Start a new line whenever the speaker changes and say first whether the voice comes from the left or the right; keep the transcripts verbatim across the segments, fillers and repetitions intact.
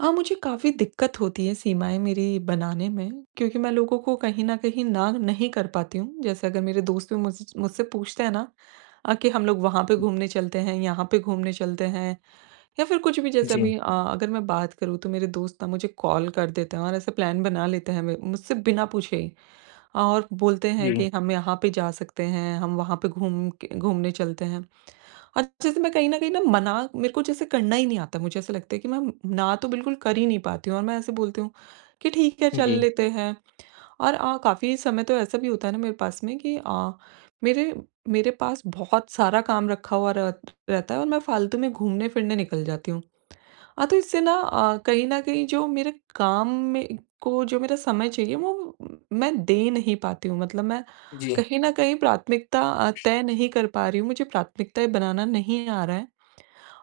right: हाँ, मुझे काफ़ी दिक्कत होती है सीमाएँ मेरी बनाने में, क्योंकि मैं लोगों को कहीं न कहीं ना नहीं कर पाती हूँ। जैसे अगर मेरे दोस्त भी मुझ मुझसे पूछते हैं ना, अ, कि हम लोग वहाँ पे घूमने चलते हैं, यहाँ पे घूमने चलते हैं या फिर कुछ भी जैसे
left: जी,
right: अभी अ, अगर मैं बात करूँ, तो मेरे दोस्त ना मुझे कॉल कर देते हैं और ऐसे प्लान बना लेते हैं मे मुझसे बिना पूछे ही। और बोलते हैं
left: जी,
right: कि हम यहाँ पे जा सकते हैं, हम वहाँ पे घूम के घूमने चलते हैं। और जैसे मैं कहीं न कहीं ना मना मेरे को जैसे करना ही नहीं आता। मुझे ऐसा लगता है कि मैं ना तो बिल्कुल कर ही नहीं पाती हूँ, और मैं ऐसे बोलती हूँ कि ठीक है, चल
left: जी,
right: लेते हैं। और अ, काफ़ी समय तो ऐसा भी होता है ना मेरे पास में कि अ, मेरे मेरे पास बहुत सारा काम रखा हुआ रह रहता है, और मैं फालतू में घूमने-फिरने निकल जाती हूँ। हाँ, तो इससे ना अ, कहीं न कहीं जो मेरे काम में को जो मेरा समय चाहिए वो मैं दे नहीं पाती हूँ। मतलब मैं
left: जी,
right: कहीं न कहीं प्राथमिकता अ, तय नहीं कर पा रही हूँ, मुझे प्राथमिकताएँ बनाना नहीं आ रहा है।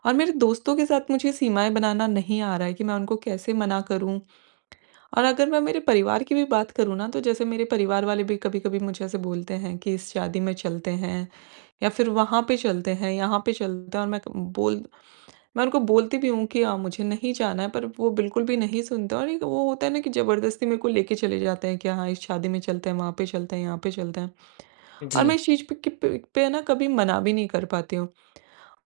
right: और मेरे दोस्तों के साथ मुझे सीमाएँ बनाना नहीं आ रहा है कि मैं उनको कैसे मना करूँ? और अगर मैं मेरे परिवार की भी बात करूँ ना, तो जैसे मेरे परिवार वाले भी कभी-कभी मुझे ऐसे बोलते हैं कि इस शादी में चलते हैं या फिर वहाँ पे चलते हैं, यहाँ पे चलते हैं, और मैं क बोल मैं उनको बोलती भी हूँ कि हाँ, मुझे नहीं जाना है, पर वो बिल्कुल भी नहीं सुनते। और एक वो होता है ना कि ज़बरदस्ती मेरे को लेके चले जाते हैं कि हाँ, इस शादी में चलते हैं, वहाँ पे चलते हैं, यहाँ पे चलते हैं। और मैं
left: जी,
right: इस चीज़ पे, पे, पे ना कभी मना भी नहीं कर पाती हूँ,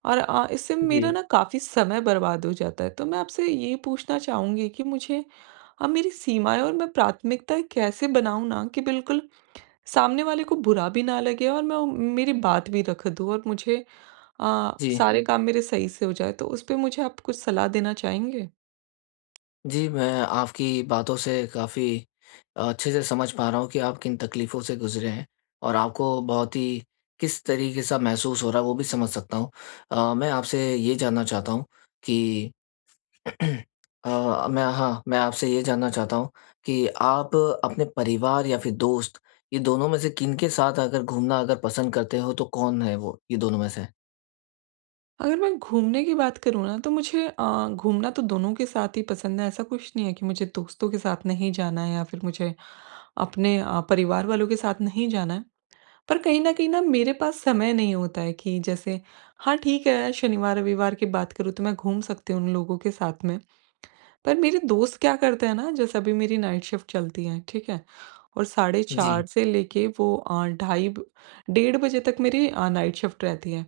right: और आ, इससे मेरा
left: जी,
right: ना काफ़ी समय बर्बाद हो जाता है। तो मैं आपसे ये पूछना चाहूंगी कि मुझे अब मेरी सीमाएं और मैं प्राथमिकताएं कैसे बनाऊं, ना कि बिल्कुल सामने वाले को बुरा भी ना लगे और मैं मेरी बात भी रख दूं, और मुझे आ,
left: जी,
right: सारे काम मेरे सही से हो जाए? तो उस पे मुझे आप कुछ सलाह देना चाहेंगे?
left: जी, मैं आपकी बातों से काफ़ी अच्छे से समझ पा रहा हूँ कि आप किन तकलीफ़ों से गुज़रे हैं और आपको बहुत ही किस तरीके सा महसूस हो रहा है, वो भी समझ सकता हूँ। अ, मैं आपसे ये जानना चाहता हूँ कि अ, मैं हाँ, मैं आपसे ये जानना चाहता हूँ कि आप अपने परिवार या फिर दोस्त, ये दोनों में से किनके साथ अगर घूमना अगर पसंद करते हो, तो कौन है वो? ये दोनों में से?
right: अगर मैं घूमने की बात करूँ ना, तो मुझे अ, घूमना तो दोनों के साथ ही पसंद है। ऐसा कुछ नहीं है कि मुझे दोस्तों के साथ नहीं जाना है या फिर मुझे अपने अ, परिवार वालों के साथ नहीं जाना है। पर कहीं न कहीं ना मेरे पास समय नहीं होता है कि जैसे, हाँ, ठीक है, शनिवार, रविवार की बात करूँ, तो मैं घूम सकती हूँ उन लोगों के साथ में। पर मेरे दोस्त क्या करते हैं ना, जैसे अभी मेरी नाइट शिफ्ट चलती है, ठीक है? और साढ़े चार
left: जी,
right: से लेके वो अ, ढाई ब डेढ़ बजे तक मेरी अ, नाइट शिफ्ट रहती है।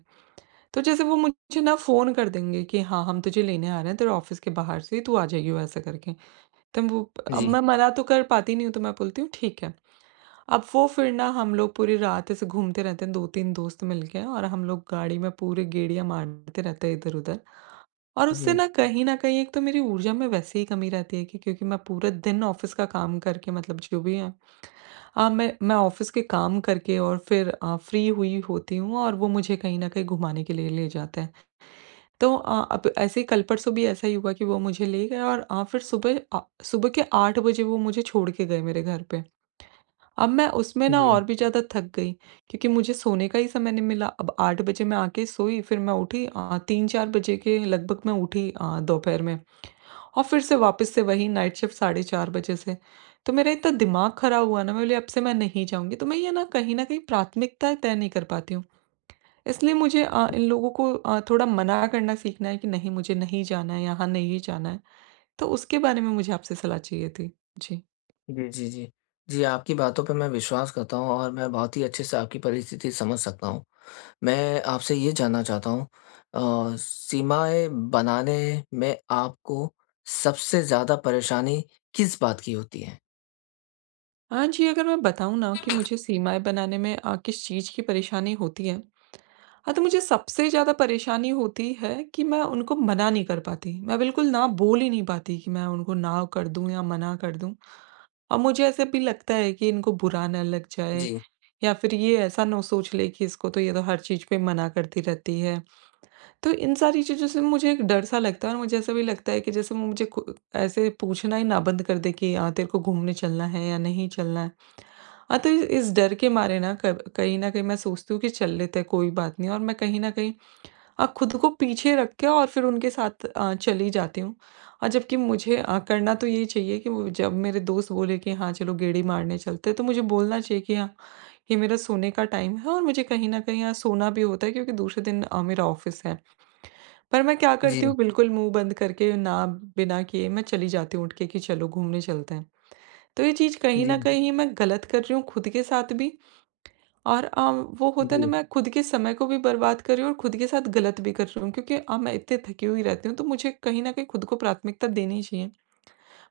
right: तो जैसे वो मुझे ना फ़ोन कर देंगे कि हाँ, हम तुझे लेने आ रहे हैं तेरे ऑफ़िस के बाहर से, तू आ जाइयो ऐसा करके। तो वो, अब
left: जी,
right: मैं मना तो कर पाती नहीं हूँ, तो मैं बोलती हूँ ठीक है। अब वो फिर ना, हम लोग पूरी रात ऐसे घूमते रहते हैं, दो तीन दोस्त मिलके, और हम लोग गाड़ी में पूरे गेड़ियाँ मारते रहते हैं इधर-उधर। और उससे
left: जी,
right: ना कहीं न कहीं, एक तो मेरी ऊर्जा में वैसे ही कमी रहती है कि क्योंकि मैं पूरा दिन ऑफ़िस का काम करके, मतलब जो भी है, अ, मैं मैं ऑफ़िस के काम करके और फिर अ, फ्री हुई होती हूँ, और वो मुझे कहीं न कहीं घुमाने के लिए ले जाते हैं। तो अ, अब ऐसे ही कल परसों भी ऐसा ही हुआ कि वो मुझे ले गए, और अ, फिर सुबह अ, सुबह के आठ बजे वो मुझे छोड़ के गए मेरे घर पे। अब मैं उसमें ना
left: जी।
right: और भी ज़्यादा थक गई, क्योंकि मुझे सोने का ही समय नहीं मिला। अब आठ बजे मैं आके सोई, फिर मैं उठी अ, तीन चार बजे के लगभग मैं उठी, अ, दोपहर में, और फिर से वापस से वही नाइट शिफ्ट साढ़े चार बजे से। तो मेरा इतना दिमाग खराब हुआ ना, मैं बोली, अब से मैं नहीं जाऊँगी। तो मैं ये ना कहीं न कहीं प्राथमिकताएँ तय नहीं कर पाती हूँ। इसलिए मुझे अ, इन लोगों को अ, थोड़ा मना करना सीखना है कि नहीं, मुझे नहीं जाना है, यहाँ नहीं जाना है। तो उसके बारे में मुझे आपसे सलाह चाहिए थी। जी।
left: जी, जी, जी। जी, आपकी बातों पे मैं विश्वास करता हूँ और मैं बहुत ही अच्छे से आपकी परिस्थिति समझ सकता हूँ। मैं आपसे ये जानना चाहता हूँ अ, सीमाएँ बनाने में आपको सबसे ज़्यादा परेशानी किस बात की होती है?
right: हाँ जी, अगर मैं बताऊँ ना कि मुझे सीमाएँ बनाने में अ, किस चीज़ की परेशानी होती है। हाँ, तो मुझे सबसे ज़्यादा परेशानी होती है कि मैं उनको मना नहीं कर पाती। मैं बिल्कुल ना बोल ही नहीं पाती कि मैं उनको ना कर दूँ या मना कर दूँ। और मुझे ऐसा भी लगता है कि इनको बुरा ना लग जाए,
left: जी,
right: या फिर ये ऐसा ना सोच ले कि इसको तो, ये तो हर चीज़ पे मना करती रहती है। तो इन सारी चीज़ों से मुझे एक डर सा लगता है, और मुझे ऐसा भी लगता है कि जैसे वो मुझे कु ऐसे पूछना ही ना बंद कर दे कि अ, तेरे को घूमने चलना है या नहीं चलना है। हाँ, तो इ इस डर के मारे ना, क कहीं न कहीं मैं सोचती हूँ कि चल लेते हैं, कोई बात नहीं, और मैं कहीं न कहीं अ, खुद को पीछे रख के, और फिर उनके साथ अ, चली जाती हूँ। और जबकि मुझे अ, करना तो यही चाहिए कि वो जब मेरे दोस्त बोले कि हाँ, चलो गेड़ी मारने चलते हैं, तो मुझे बोलना चाहिए कि हाँ, ये मेरा सोने का टाइम है, और मुझे कहीं न कहीं यहाँ सोना भी होता है, क्योंकि दूसरे दिन अ, मेरा ऑफ़िस है। पर मैं क्या
left: जी,
right: करती हूँ, बिल्कुल मुँह बंद करके ना, बिना किए मैं चली जाती हूँ उठ के कि चलो घूमने चलते हैं। तो ये चीज़ कहीं न
left: जी,
right: कहीं मैं गलत कर रही हूँ खुद के साथ भी, और अ, वो होता है ना,
left: जी,
right: मैं खुद के समय को भी बर्बाद कर रही हूँ, और खुद के साथ गलत भी कर रही हूँ, क्योंकि अब मैं इतनी थकी हुई रहती हूँ, तो मुझे कहीं न कहीं खुद को प्राथमिकता देनी चाहिए।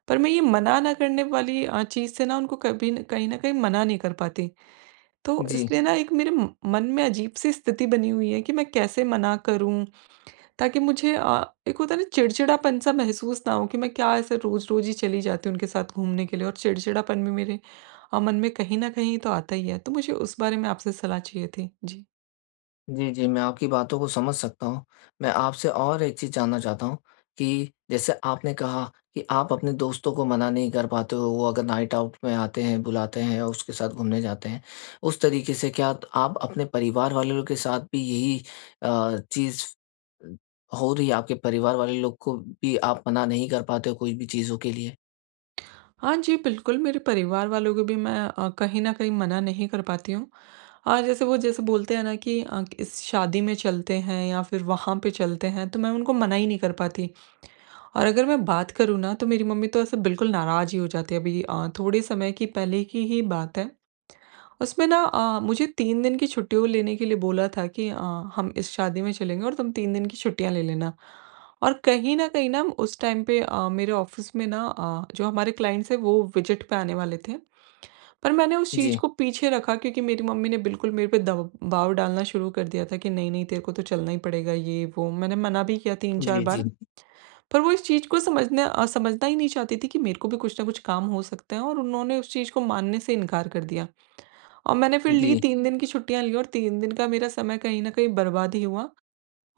right: पर मैं ये मना ना करने वाली अ, चीज़ से ना, उनको कभी न कहीं न कहीं मना नहीं कर पाती। तो
left: जी।
right: इसलिए ना, एक मेरे म मन में अजीब-सी स्थिति बनी हुई है कि मैं कैसे मना करूँ? ताकि मुझे अ, एक होता है ना चिड़चिड़ापन सा, महसूस ना हो कि मैं क्या ऐसे रोज़-रोज़ ही चली जाती हूँ उनके साथ घूमने के लिए, और चिड़चिड़ापन भी मेरे अ, मन में कहीं न कहीं तो आता ही है। तो मुझे उस बारे में आपसे सलाह चाहिए थी। जी।
left: जी, जी, मैं आपकी बातों को समझ सकता हूँ। मैं आपसे और एक चीज़ जानना चाहता हूँ कि जैसे आपने कहा कि आप अपने दोस्तों को मना नहीं कर पाते हो, वो अगर नाइट आउट में आते हैं, बुलाते हैं और उसके साथ घूमने जाते हैं। उस तरीके से क्या त आप अपने परिवार वालों के साथ भी यही अ, चीज़ अ, हो रही है? आपके परिवार वाले लोग को भी आप मना नहीं कर पाते हो कोई भी चीज़ों के लिए?
right: हाँ जी, बिल्कुल मेरे परिवार वालों को भी मैं अ, कहीं न कहीं मना नहीं कर पाती हूँ। हाँ, जैसे वो जैसे बोलते हैं ना कि अ, इस शादी में चलते हैं या फिर वहाँ पे चलते हैं, तो मैं उनको मना ही नहीं कर पाती। और अगर मैं बात करूँ ना, तो मेरी मम्मी तो ऐसे बिल्कुल नाराज़ ही हो जाती है। अभी अ, थोड़े समय की पहले की ही बात है। उसमें ना अ, मुझे तीन दिन की छुट्टियों लेने के लिए बोला था कि अ, हम इस शादी में चलेंगे और तुम तीन दिन की छुट्टियाँ ले लेना। और कहीं न कहीं ना उस टाइम पे अ, मेरे ऑफ़िस में ना अ, जो हमारे क्लाइंट्स हैं, वो विज़िट पे आने वाले थे। पर मैंने उस चीज़
left: जी,
right: को पीछे रखा, क्योंकि मेरी मम्मी ने बिल्कुल मेरे पे दबाव डालना शुरू कर दिया था कि नहीं-नहीं, तेरे को तो चलना ही पड़ेगा, ये वो। मैंने मना भी किया तीन चार
left: जी, जी,
right: बार। पर वो इस चीज़ को समझना अ, समझना ही नहीं चाहती थी कि मेरे को भी कुछ ना कुछ काम हो सकते हैं, और उन्होंने उस चीज़ को मानने से इनकार कर दिया। और मैंने फिर ली
left: जी,
right: तीन दिन की छुट्टियाँ ली, और तीन दिन का मेरा समय कहीं न कहीं बर्बाद ही हुआ।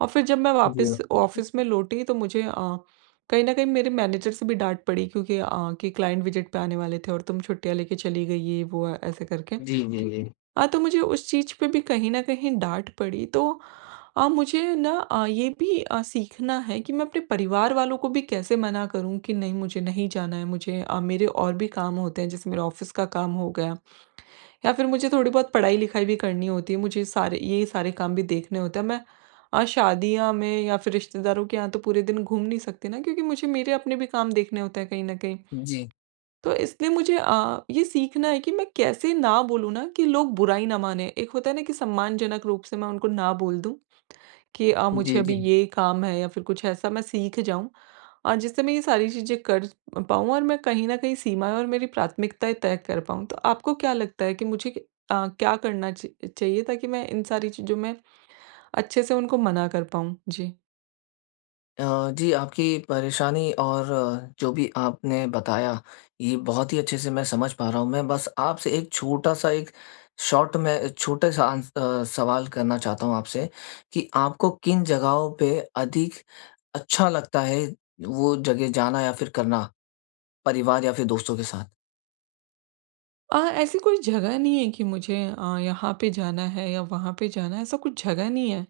right: और फिर जब मैं
left: जी,
right: वापस ऑफ़िस में लौटी, तो मुझे अ, कहीं न कहीं मेरे मैनेजर से भी डाँट पड़ी, क्योंकि अ, कि क्लाइंट विज़िट पे आने वाले थे, और तुम छुट्टियाँ लेके चली गई, ये वो ऐसे करके।
left: जी, जी, जी,
right: हाँ, तो मुझे उस चीज़ पे भी कहीं न कहीं डाँट पड़ी। तो अ, मुझे ना अ, ये भी अ, सीखना है कि मैं अपने परिवार वालों को भी कैसे मना करूँ, कि नहीं, मुझे नहीं जाना है, मुझे अ, मेरे और भी काम होते हैं, जैसे मेरा ऑफ़िस का काम हो गया, या फिर मुझे थोड़ी बहुत पढ़ाई-लिखाई भी करनी होती है, मुझे सारे ये सारे काम भी देखने होते हैं। मैं अ, शादियाँ में या फिर रिश्तेदारों के यहाँ तो पूरे दिन घूम नहीं सकती ना, क्योंकि मुझे मेरे अपने भी काम देखने होते हैं कहीं न कहीं। तो इसलिए मुझे अ, ये सीखना है कि मैं कैसे ना बोलूँ ना कि लोग बुराई ना माने। एक होता है ना कि सम्मानजनक रूप से मैं उनको ना बोल दूँ कि अ, मुझे
left: जी,
right: अभी
left: जी, जी।
right: ये काम है, या फिर कुछ ऐसा मैं सीख जाऊँ अ, जिससे मैं ये सारी चीज़ें कर पाऊँ, और मैं कहीं न कहीं सीमाएँ और मेरी प्राथमिकताएँ तय कर पाऊँ। तो आपको क्या लगता है कि मुझे अ, क्या करना च चाहिए ताकि मैं इन सारी चीज़ों में अच्छे से उनको मना कर पाऊँ? जी।
left: अ, जी, आपकी परेशानी और अ, जो भी आपने बताया, ये बहुत ही अच्छे से मैं समझ पा रहा हूँ। मैं बस आपसे एक छोटा-सा एक शॉर्ट में एक छोटे-सा आंस अ, सवाल करना चाहता हूँ आपसे कि आपको किन जगहों पे अधिक अच्छा लगता है, वो जगह जाना या फिर करना, परिवार या फिर दोस्तों के साथ?
right: अ, ऐसी कोई जगह नहीं है कि मुझे अ, यहाँ पे जाना है या वहाँ पे जाना है, ऐसा कुछ जगह नहीं है।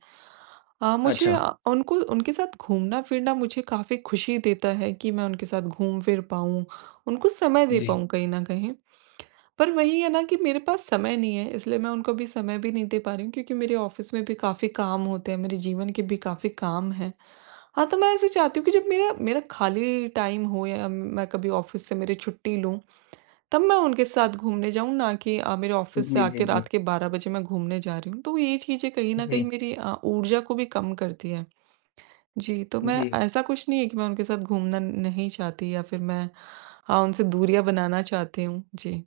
right: अ, मुझे
left: अच्छा,
right: अ, उनको, उनके साथ घूमना-फिरना मुझे काफ़ी खुशी देता है कि मैं उनके साथ घूम-फिर पाऊँ, उनको समय दे
left: जी।
right: पाऊँ कहीं न कहीं। पर वही है ना कि मेरे पास समय नहीं है, इसलिए मैं उनको अभी समय भी नहीं दे पा रही हूँ, क्योंकि मेरे ऑफ़िस में भी काफ़ी काम होते हैं, मेरे जीवन के भी काफ़ी काम हैं। हाँ, तो मैं ऐसे चाहती हूँ कि जब मेरा मेरा खाली टाइम हो, या मैं कभी ऑफ़िस से मेरी छुट्टी लूँ, तब मैं उनके साथ घूमने जाऊँ, ना कि अ, मेरे ऑफ़िस से
left: जी, जी,
right: आके
left: जी।
right: रात के बारह बजे मैं घूमने जा रही हूँ। तो ये चीज़ें कहीं न कहीं
left: जी,
right: मेरी अ, ऊर्जा को भी कम करती है। जी, तो मैं,
left: जी।
right: ऐसा कुछ नहीं है कि मैं उनके साथ घूमना नहीं चाहती, या फिर मैं, हाँ, उनसे दूरियाँ बनाना चाहती हूँ। जी।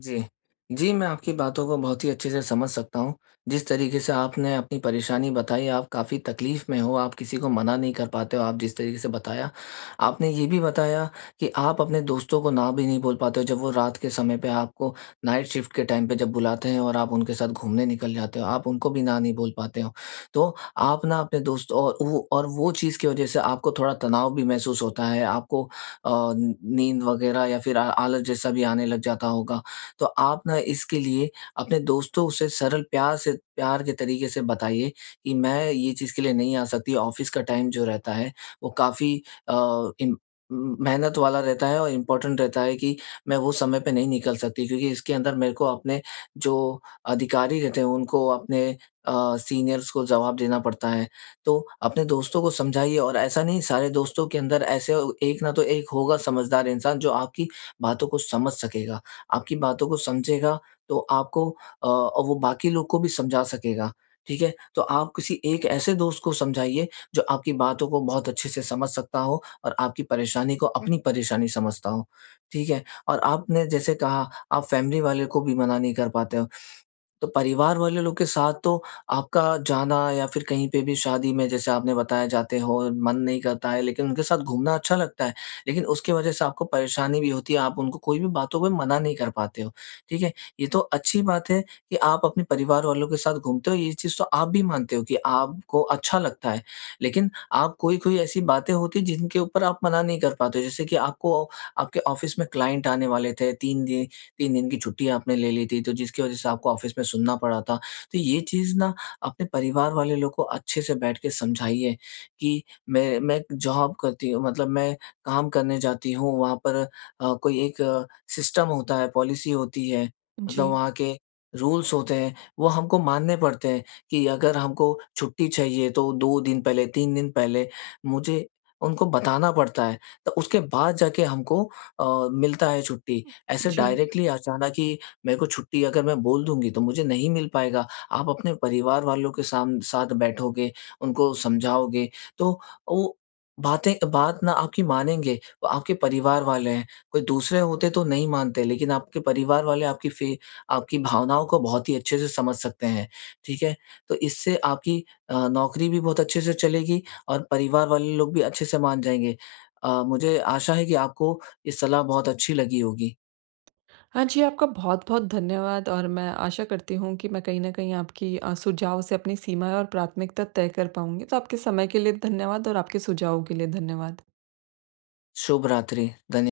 left: जी। जी, मैं आपकी बातों को बहुत ही अच्छे से समझ सकता हूँ। जिस तरीके से आपने अपनी परेशानी बताई, आप काफ़ी तकलीफ़ में हो, आप किसी को मना नहीं कर पाते हो, आप जिस तरीके से बताया। आपने ये भी बताया कि आप अपने दोस्तों को ना भी नहीं बोल पाते हो, जब वो रात के समय पे आपको नाइट शिफ्ट के टाइम पे जब बुलाते हैं और आप उनके साथ घूमने निकल जाते हो, आप उनको भी ना नहीं बोल पाते हो। तो आप ना अपने दोस्त और वो और वो चीज़ की वजह से आपको थोड़ा तनाव भी महसूस होता है, आपको अ, नींद वग़ैरह या फिर आ आलस जैसा भी आने लग जाता होगा। तो आप ना इसके लिए अपने दोस्तों से सरल प्यार से प्यार के तरीके से बताइए कि मैं ये चीज़ के लिए नहीं आ सकती, ऑफ़िस का टाइम जो रहता है वो काफ़ी अ, इम मेहनत वाला रहता है और इम्पोर्टेंट रहता है कि मैं वो समय पे नहीं निकल सकती क्योंकि इसके अंदर मेरे को अपने जो अधिकारी रहते हैं उनको अपने अ, सीनियर्स को जवाब देना पड़ता है। तो अपने दोस्तों को समझाइए और ऐसा नहीं सारे दोस्तों के अंदर ऐसे एक ना तो एक होगा समझदार इंसान जो आपकी बातों को समझ सकेगा। आपकी बातों को समझेगा तो आपको अ, और वो बाकी लोग को भी समझा सकेगा, ठीक है? तो आप किसी एक ऐसे दोस्त को समझाइए जो आपकी बातों को बहुत अच्छे से समझ सकता हो और आपकी परेशानी को अपनी परेशानी समझता हो, ठीक है? और आपने जैसे कहा आप फैमिली वाले को भी मना नहीं कर पाते हो। तो परिवार वाले लोग के साथ तो आपका जाना या फिर कहीं पे भी शादी में जैसे आपने बताया जाते हो, मन नहीं करता है लेकिन उनके साथ घूमना अच्छा लगता है। लेकिन उसकी वजह से आपको परेशानी भी होती है, आप उनको कोई भी बातों पे मना नहीं कर पाते हो, ठीक है? ये तो अच्छी बात है कि आप अपने परिवार वालों के साथ घूमते हो, ये चीज़ तो आप भी मानते हो कि आपको अच्छा लगता है। लेकिन आप कोई-कोई ऐसी बातें होती हैं जिनके ऊपर आप मना नहीं कर पाते हो, जैसे कि आपको आपके ऑफ़िस में क्लाइंट आने वाले थे तीन दिन तीन दिन की छुट्टी आपने ले ली थी, तो जिसकी वज़ह से आपको ऑफ़िस में सुनना पड़ा था। तो ये चीज़ ना अपने परिवार वाले लोग को अच्छे से बैठ के समझाइए कि मैं मैं जॉब करती हूँ मतलब मैं काम करने जाती हूँ, वहाँ पर अ, कोई एक सिस्टम होता है, पॉलिसी होती है, मतलब
right: जी,
left: वहाँ के रूल्स होते हैं, वो हमको मानने पड़ते हैं कि अगर हमको छुट्टी चाहिए तो दो दिन पहले, तीन दिन पहले मुझे उनको बताना पड़ता है। तो उसके बाद जाके हमको अ, मिलता है छुट्टी। ऐसे
right: जी।
left: डायरेक्टली अचानक ही मेरे को छुट्टी अगर मैं बोल दूँगी तो मुझे नहीं मिल पाएगा। आप अपने परिवार वालों के साम साथ बैठोगे, उनको समझाओगे तो वो बातें बात ना आपकी मानेंगे, वो आपके परिवार वाले हैं। कोई दूसरे होते तो नहीं मानते लेकिन आपके परिवार वाले आपकी फी आपकी भावनाओं को बहुत ही अच्छे से समझ सकते हैं, ठीक है? तो इससे आपकी अ, नौकरी भी बहुत अच्छे से चलेगी और परिवार वाले लोग भी अच्छे से मान जाएँगे। अ, मुझे आशा है कि आपको ये सलाह बहुत अच्छी लगी होगी।
right: हाँ जी, आपका बहुत-बहुत धन्यवाद, और मैं आशा करती हूँ कि मैं कहीं न कहीं आपकी अ, सुझाव से अपनी सीमाएँ और प्राथमिकता तय कर पाऊँगी। तो आपके समय के लिए धन्यवाद, और आपके सुझावों के लिए धन्यवाद।
left: शुभ रात्रि। धन्य